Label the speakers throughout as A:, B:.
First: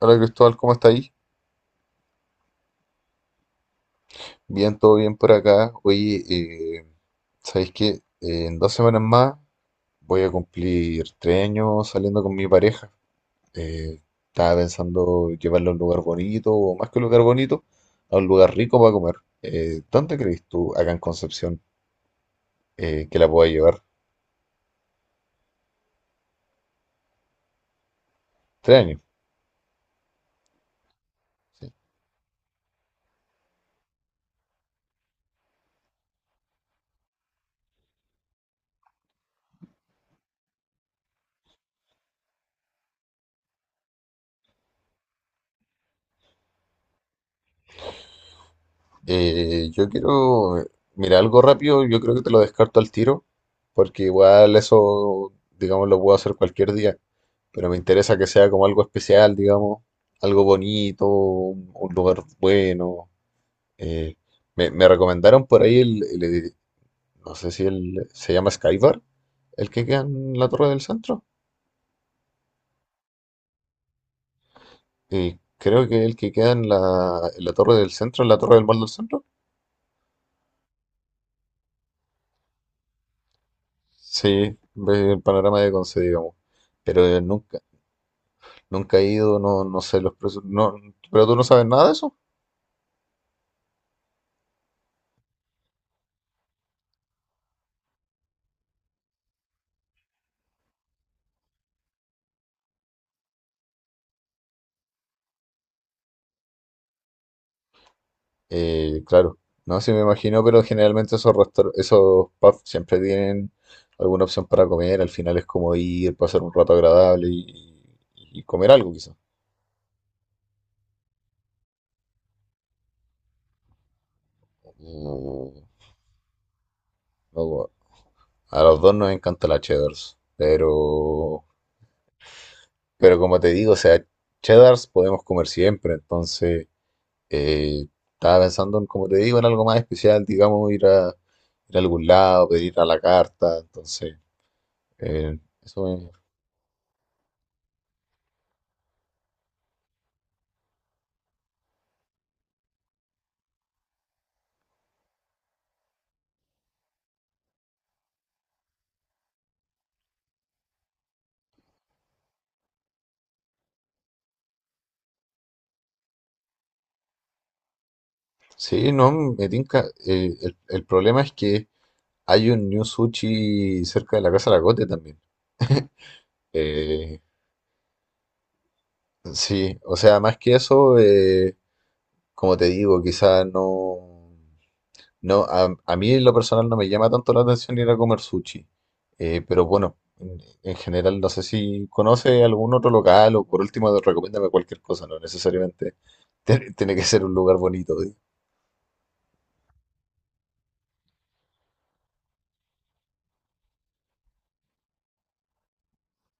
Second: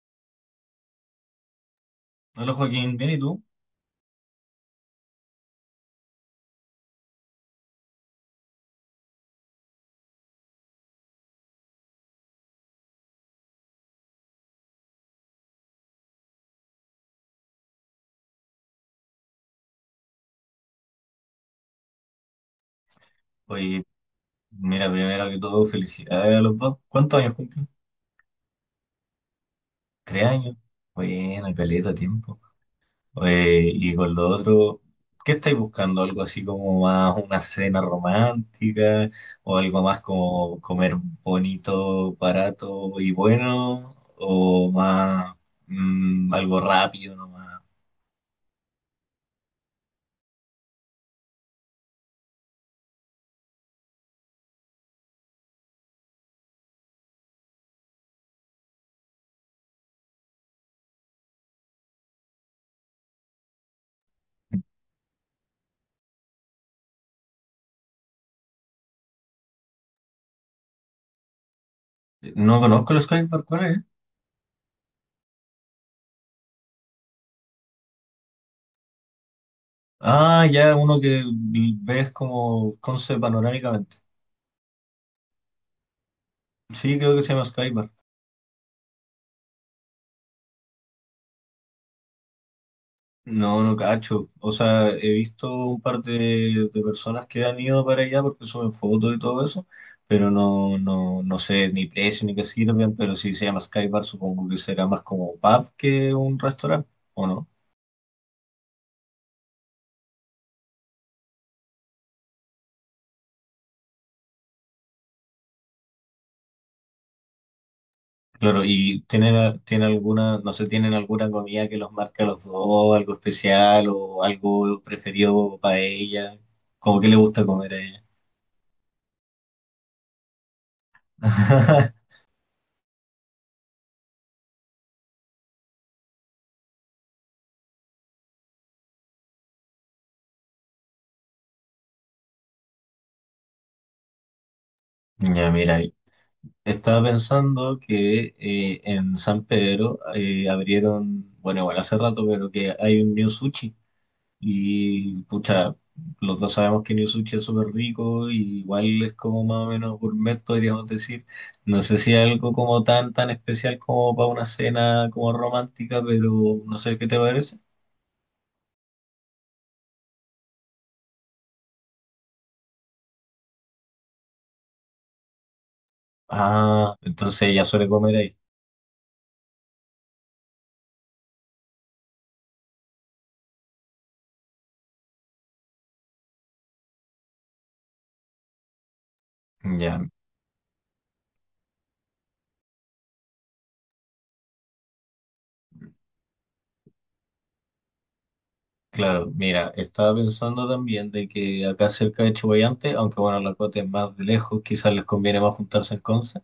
A: Hola Cristóbal, ¿cómo estáis?
B: Hola Joaquín, ¿bien y tú?
A: Bien, todo bien por acá. Oye, eh, ¿sabéis que en 2 semanas más voy a cumplir 3 años saliendo con mi pareja? Eh, Estaba pensando llevarla a un lugar bonito, o más que un lugar bonito, a un lugar rico para comer. ¿Dónde crees tú, acá en Concepción, que la pueda llevar?
B: Oye, mira, primero que todo, felicidades a los dos. ¿Cuántos años cumplen?
A: 3 años.
B: Tres años. Buena,
A: Sí.
B: caleta, tiempo. Oye, y con lo otro, ¿qué estáis buscando? ¿Algo así como más una cena romántica? ¿O algo más como comer bonito, barato y bueno? ¿O más algo rápido nomás?
A: Yo quiero, mira, algo rápido, yo creo que te lo descarto al tiro, porque igual eso, digamos, lo puedo hacer cualquier día, pero me interesa que sea como algo especial, digamos, algo bonito, un lugar bueno. eh, me recomendaron por ahí no sé si se llama Skybar, el que queda en la Torre del Centro.
B: No conozco los Skybar, ¿cuál es?
A: Y creo que el que queda en la Torre del Centro, en la Torre del Mall del Centro.
B: Ah, ya, uno que ves como concept panorámicamente.
A: Sí, ve el panorama de Conce, digamos.
B: Sí,
A: Pero
B: creo que se llama
A: nunca.
B: Skybar.
A: Nunca he ido, no, no sé los precios. No, pero tú no sabes nada de eso.
B: No, no cacho. O sea, he visto un par de personas que han ido para allá porque suben fotos y todo eso, pero no, no, no sé ni precio ni qué sirven, pero si se llama Skybar supongo que será más como un pub que un restaurante, ¿o no?
A: Claro, no, sí me imagino, pero generalmente esos pubs siempre tienen alguna opción para comer. Al final es como ir, pasar un rato agradable y
B: Claro,
A: comer algo,
B: y
A: quizás.
B: tienen, tiene alguna, no sé, tienen alguna comida que los marca a los dos, algo especial o algo preferido
A: Mm,
B: para ella, como que le gusta
A: no,
B: comer a ella.
A: a los dos nos encanta la cheddars, pero como te digo, o sea, cheddars podemos comer siempre, entonces. Eh, Estaba pensando en, como te digo, en algo más especial, digamos, ir a algún lado, pedir a la carta, entonces, eh,
B: Ya, mira,
A: eso me...
B: estaba pensando que en San Pedro abrieron, bueno, igual hace rato, pero que hay un New Sushi. Y pucha, los dos sabemos que New Sushi es súper rico y igual es como más o menos gourmet, podríamos decir. No sé si algo como tan, tan especial como para una cena como romántica, pero no sé qué te parece.
A: Sí, no, me tinca. El problema es que hay un New Sushi cerca de la Casa de la cote también.
B: Ah,
A: Eh,
B: entonces ella suele comer ahí.
A: sí, o sea, más que eso, como te digo, quizás no... No, a mí en lo personal no me llama tanto la atención ir a comer sushi. Pero
B: Ya,
A: bueno, en general no sé si conoce algún otro local o por último recomiéndame cualquier cosa, no necesariamente tiene que ser un lugar bonito. ¿Eh?
B: claro, mira, estaba pensando también de que acá cerca de Chuballante, aunque bueno, la cuota es más de lejos, quizás les conviene más juntarse en Conce.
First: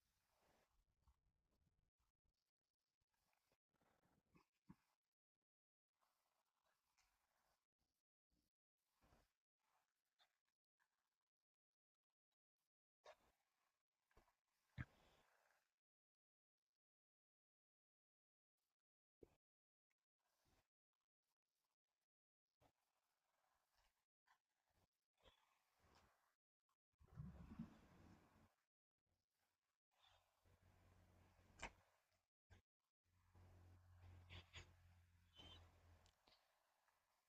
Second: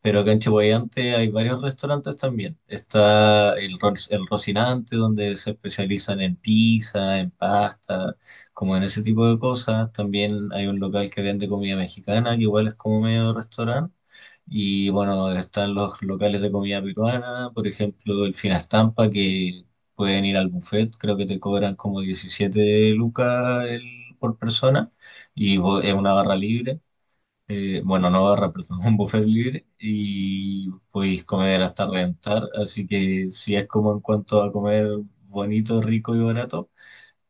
B: Pero acá en Chihuayante hay varios restaurantes también. Está el, Ro- el Rocinante, donde se especializan en pizza, en pasta, como en ese tipo de cosas. También hay un local que vende comida mexicana, que igual es como medio restaurante. Y bueno, están los locales de comida peruana, por ejemplo, el Finastampa, que pueden ir al buffet, creo que te cobran como 17 lucas el- por persona, y vo- es una barra libre, bueno, no barra, perdón, un buffet libre y podéis comer hasta reventar. Así que si es como en cuanto a comer bonito, rico y barato,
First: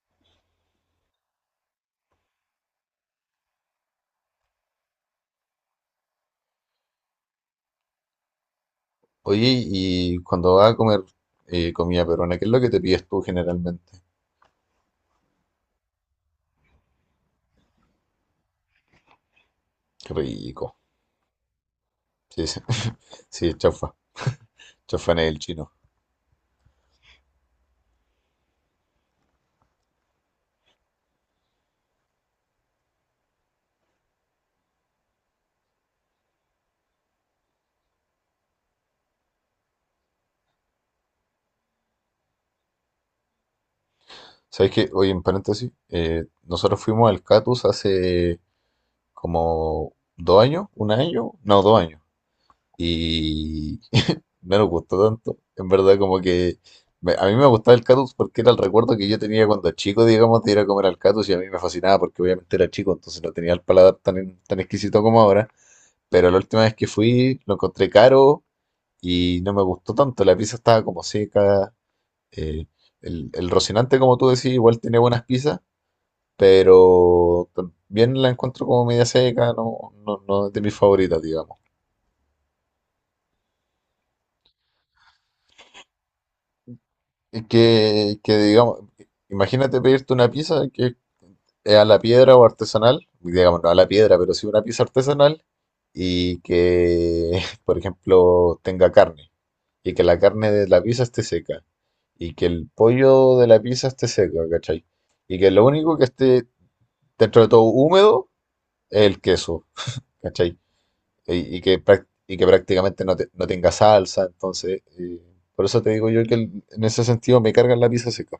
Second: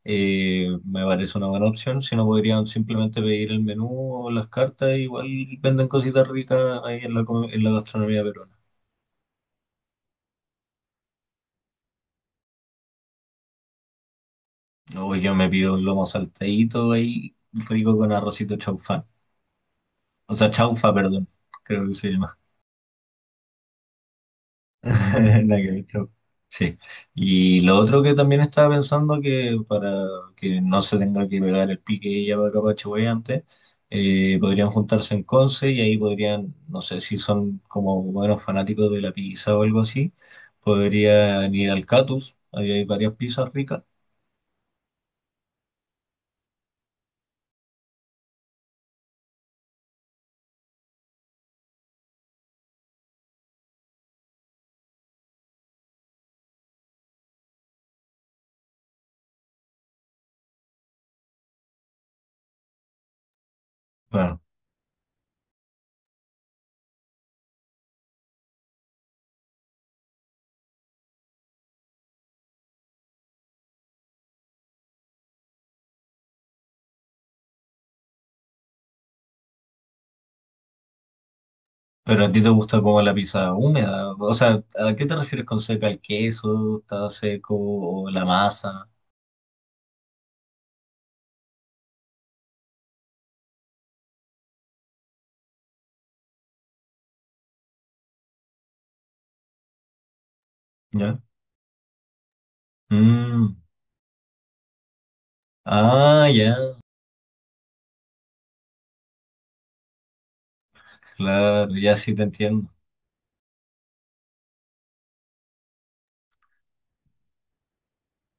B: me parece una buena opción. Si no, podrían simplemente pedir el menú o las cartas. Igual venden cositas ricas ahí en la, co- en la gastronomía peruana.
A: Oye, y cuando vas a comer comida peruana, ¿qué es lo que te pides tú generalmente?
B: Luego yo me pido un lomo saltadito ahí, rico con arrocito chaufán.
A: Qué
B: O sea,
A: rico.
B: chaufa, perdón, creo que se llama.
A: Sí, sí, sí, chaufa. Chaufa en el
B: Nada que
A: chino.
B: ver, chao. Sí. Y lo otro que también estaba pensando que para que no se tenga que pegar el pique ella para acá para Chihuahua antes, podrían juntarse en Conce y ahí podrían, no sé si son como buenos fanáticos de la pizza o algo así, podrían ir al Catus, ahí hay varias pizzas ricas.
A: ¿Sabes qué? Oye, en paréntesis, nosotros fuimos al Catus hace como 2 años, un año, no, 2 años. Y no nos gustó tanto. En verdad, como que a mí me gustaba el Catus porque era el recuerdo que yo tenía cuando chico, digamos, de ir a comer al Catus y a mí me fascinaba porque obviamente era chico, entonces no tenía el paladar tan,
B: Bueno,
A: tan exquisito como ahora. Pero la última vez que fui lo encontré caro y no me gustó tanto. La pizza estaba como seca. eh, el Rocinante, como tú decís, igual tiene buenas pizzas, pero también la encuentro como media seca, no, no, no es de mis favoritas, digamos.
B: pero a ti te gusta como la pizza húmeda, o sea, ¿a qué te refieres con seca? ¿El queso está
A: Y
B: seco o
A: Que,
B: la
A: que digamos,
B: masa?
A: imagínate pedirte una pizza que es a la piedra o artesanal, digamos, no a la piedra, pero sí una pizza artesanal y que, por ejemplo, tenga carne y que la carne de la pizza
B: ¿Ya?
A: esté seca y que el pollo
B: Mm.
A: de la pizza esté seco, ¿cachai? Y que lo único que
B: Ah,
A: esté
B: ya.
A: dentro de todo húmedo es el queso, ¿cachai? Y
B: Claro,
A: que,
B: ya sí te
A: y que
B: entiendo.
A: prácticamente no, no tenga salsa, entonces, por eso te digo yo que en ese sentido me cargan la pizza seca.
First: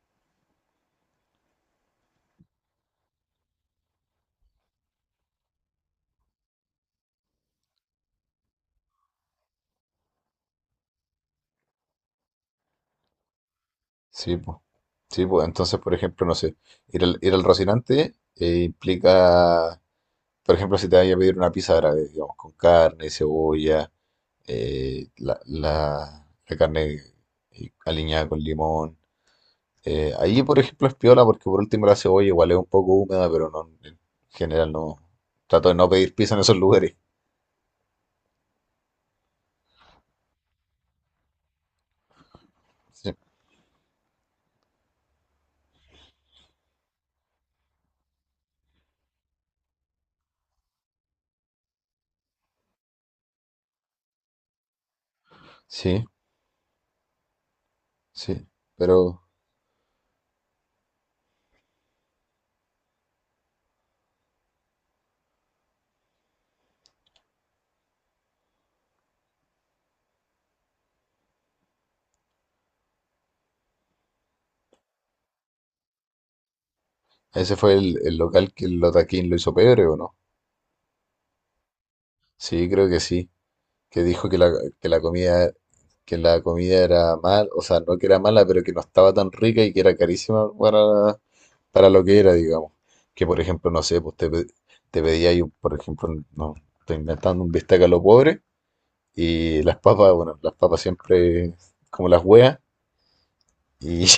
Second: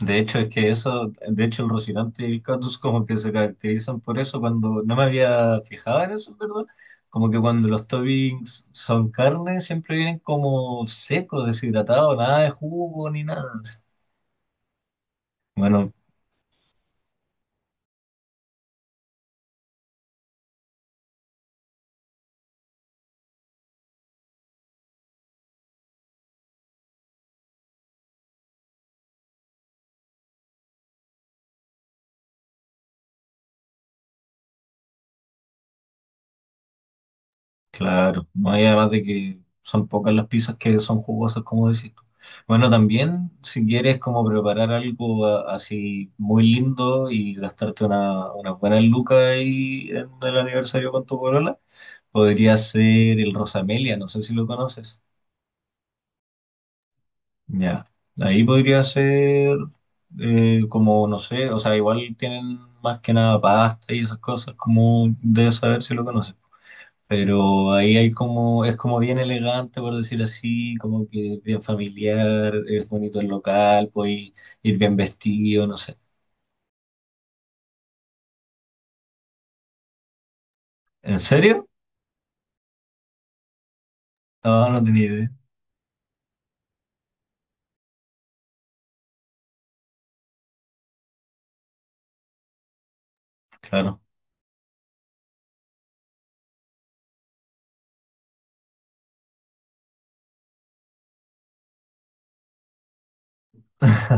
B: De hecho, es que eso, de hecho, el Rocinante y el Catus como que se caracterizan por eso cuando no me había fijado en eso, ¿verdad? Como que cuando los toppings son carne, siempre vienen como secos, deshidratados, nada de jugo ni nada.
A: Sí, pues. Sí, pues. Entonces,
B: Bueno,
A: por ejemplo, no sé, ir al Rocinante implica, por ejemplo, si te vayas a pedir una pizza árabe, digamos, con carne, cebolla, eh, la carne aliñada con limón. Ahí, por ejemplo, es piola porque por último la cebolla igual es un poco húmeda, pero no, en general no. Trato de no pedir pizza en esos lugares.
B: claro, no hay, además de que son pocas las pizzas que son jugosas, como decís tú. Bueno,
A: Sí,
B: también si quieres como preparar algo a- así muy lindo y gastarte una buena luca ahí en el aniversario con tu polola, podría ser el Rosamelia, no sé si lo conoces.
A: sí,
B: Ya, ahí
A: sí.
B: podría
A: Pero
B: ser, como, no sé, o sea, igual tienen más que nada pasta y esas cosas, como debes saber si lo conoces. Pero ahí hay como, es como bien elegante, por decir así, como que bien familiar, es bonito el local, puedes ir bien vestido, no sé.
A: ese fue el local que el Lotaquín lo hizo pebre, ¿o no?
B: ¿En serio?
A: Sí, creo que sí. Que dijo que la,
B: No, no
A: que la
B: tenía idea.
A: comida, que la comida era mal, o sea, no que era mala, pero que no estaba tan rica y que era carísima para lo que era, digamos. Que por ejemplo, no
B: Claro,
A: sé, te pedía yo, por ejemplo, no, estoy inventando un bistec a lo pobre y las papas, bueno, las papas siempre como las hueas y,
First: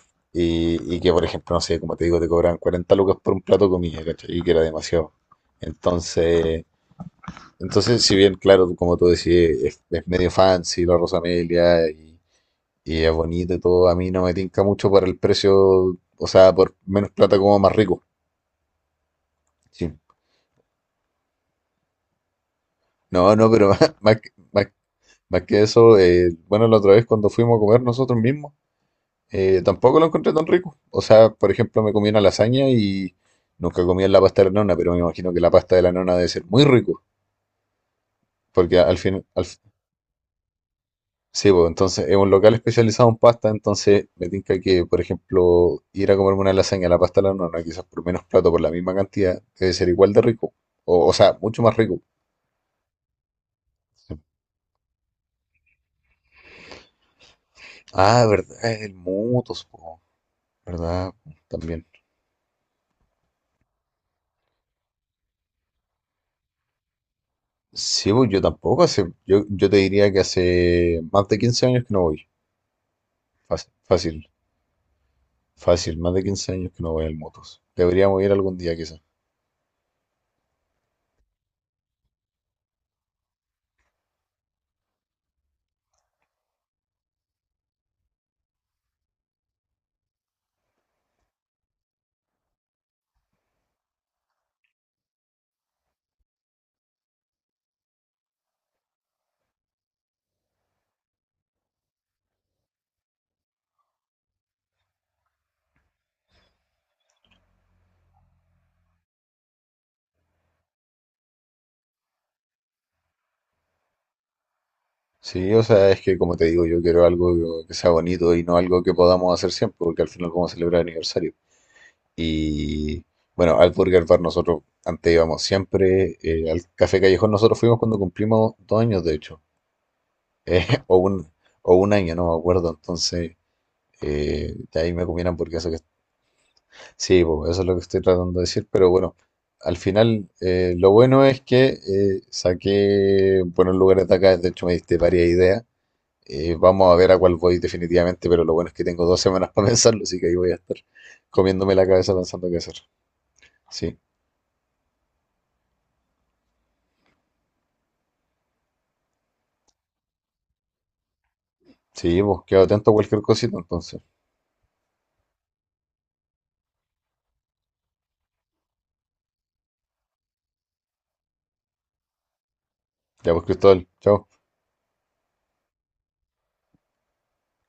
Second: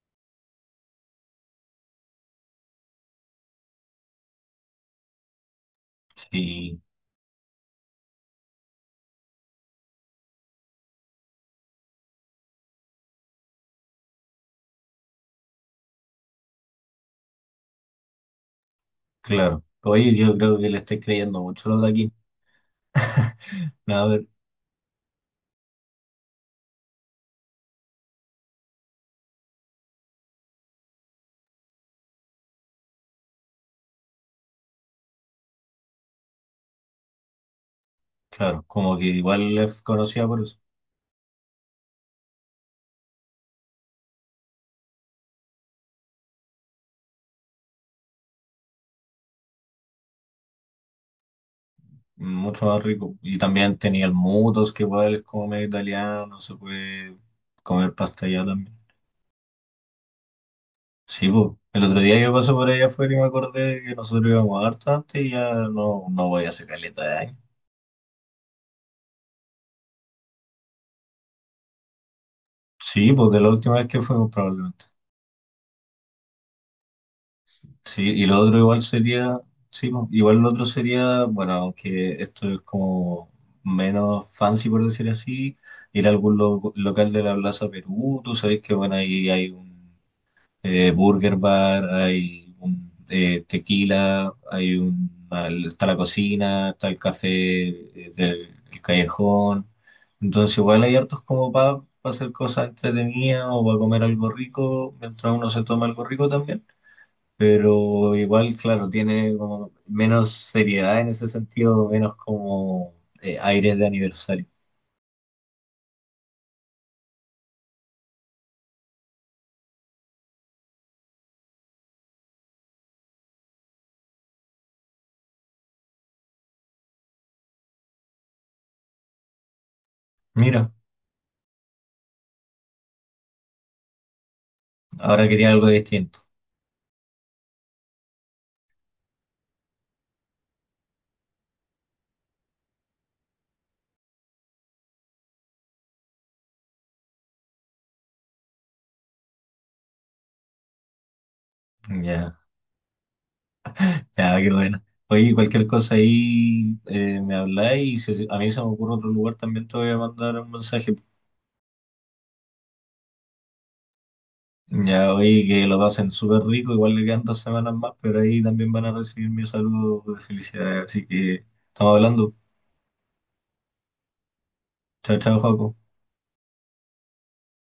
A: y que por ejemplo, no sé, como te digo, te cobraban 40 lucas por un plato de comida, ¿cachai? Y que era demasiado. Entonces,
B: sí,
A: Entonces, si bien, claro, como tú decís, es medio fancy la Rosa Amelia y es bonito y todo, a mí no me tinca mucho por el precio, o sea, por menos plata como más rico.
B: claro.
A: Sí.
B: Oye, yo creo que le estoy creyendo mucho lo de aquí.
A: No, no, pero
B: A ver,
A: más que eso, bueno, la otra vez cuando fuimos a comer nosotros mismos, tampoco lo encontré tan rico. O sea, por ejemplo, me comí una lasaña y nunca comí la pasta de la nona, pero me imagino que la pasta de la nona debe ser muy rico,
B: claro,
A: porque
B: como
A: al
B: que
A: fin, al
B: igual es conocida por eso,
A: sí, pues entonces es un local especializado en pasta, entonces me tinca que, por ejemplo, ir a comerme una lasaña a la pasta a la nona, quizás por menos plato, por la misma cantidad, debe ser igual de rico. O sea, mucho más rico.
B: mucho más rico. Y también tenía el Mutos, que igual es como medio italiano, se puede comer pasta
A: Ah,
B: allá
A: verdad,
B: también.
A: el Mutus, po, ¿verdad?
B: Sí, po. El
A: También.
B: otro día yo pasé por allá afuera y me acordé que nosotros íbamos harto antes y ya no, no voy a hacer caleta de años.
A: Sí, pues yo tampoco hace, yo te diría que hace más de 15 años que no voy.
B: Sí, porque la
A: Fácil,
B: última vez que
A: fácil,
B: fuimos probablemente.
A: fácil, más de 15 años que no voy al Mutus.
B: Sí,
A: Deberíamos
B: y
A: ir
B: lo
A: algún
B: otro
A: día
B: igual
A: quizás.
B: sería, sí, po, igual lo otro sería, bueno, aunque esto es como menos fancy por decir así, ir a algún lo- local de la Plaza Perú, tú sabes que bueno, ahí hay un, Burger Bar, hay un, tequila, hay un, está la cocina, está el café, del el callejón. Entonces igual hay hartos como para hacer cosas entretenidas o para comer algo rico, mientras uno se toma algo rico también. Pero igual, claro, tiene como menos seriedad en ese sentido, menos como aires de aniversario.
A: Sí, o sea, es que como te digo, yo quiero algo que sea bonito y no algo que podamos hacer siempre, porque al final vamos a celebrar aniversario. Y bueno, al Burger Bar nosotros antes íbamos siempre, al Café Callejón nosotros fuimos cuando cumplimos 2 años, de hecho, eh,
B: Mira,
A: o un, o un año, no me acuerdo, entonces de ahí me
B: ahora
A: comieran
B: quería
A: porque
B: algo
A: eso que...
B: distinto.
A: Sí, po, eso es lo que estoy tratando de decir, pero bueno, al final lo bueno es que saqué buenos lugares de acá, de hecho me diste varias ideas. Vamos a ver a cuál voy definitivamente, pero lo bueno es que tengo 2 semanas para pensarlo, así que ahí voy a estar comiéndome la cabeza
B: Ya.
A: pensando qué hacer. Sí,
B: Ya, qué bueno. Oye, cualquier cosa ahí me habláis y si a mí se me ocurre otro lugar también te voy a mandar un mensaje.
A: sí, pues quedo atento a cualquier cosita entonces.
B: Ya, oye, que lo pasen súper rico, igual le quedan 2 semanas más, pero ahí también van a recibir mi saludo de felicidad. Así que estamos hablando.
A: Ya pues, Cristóbal, chao.
B: Chao, chao, Joaco.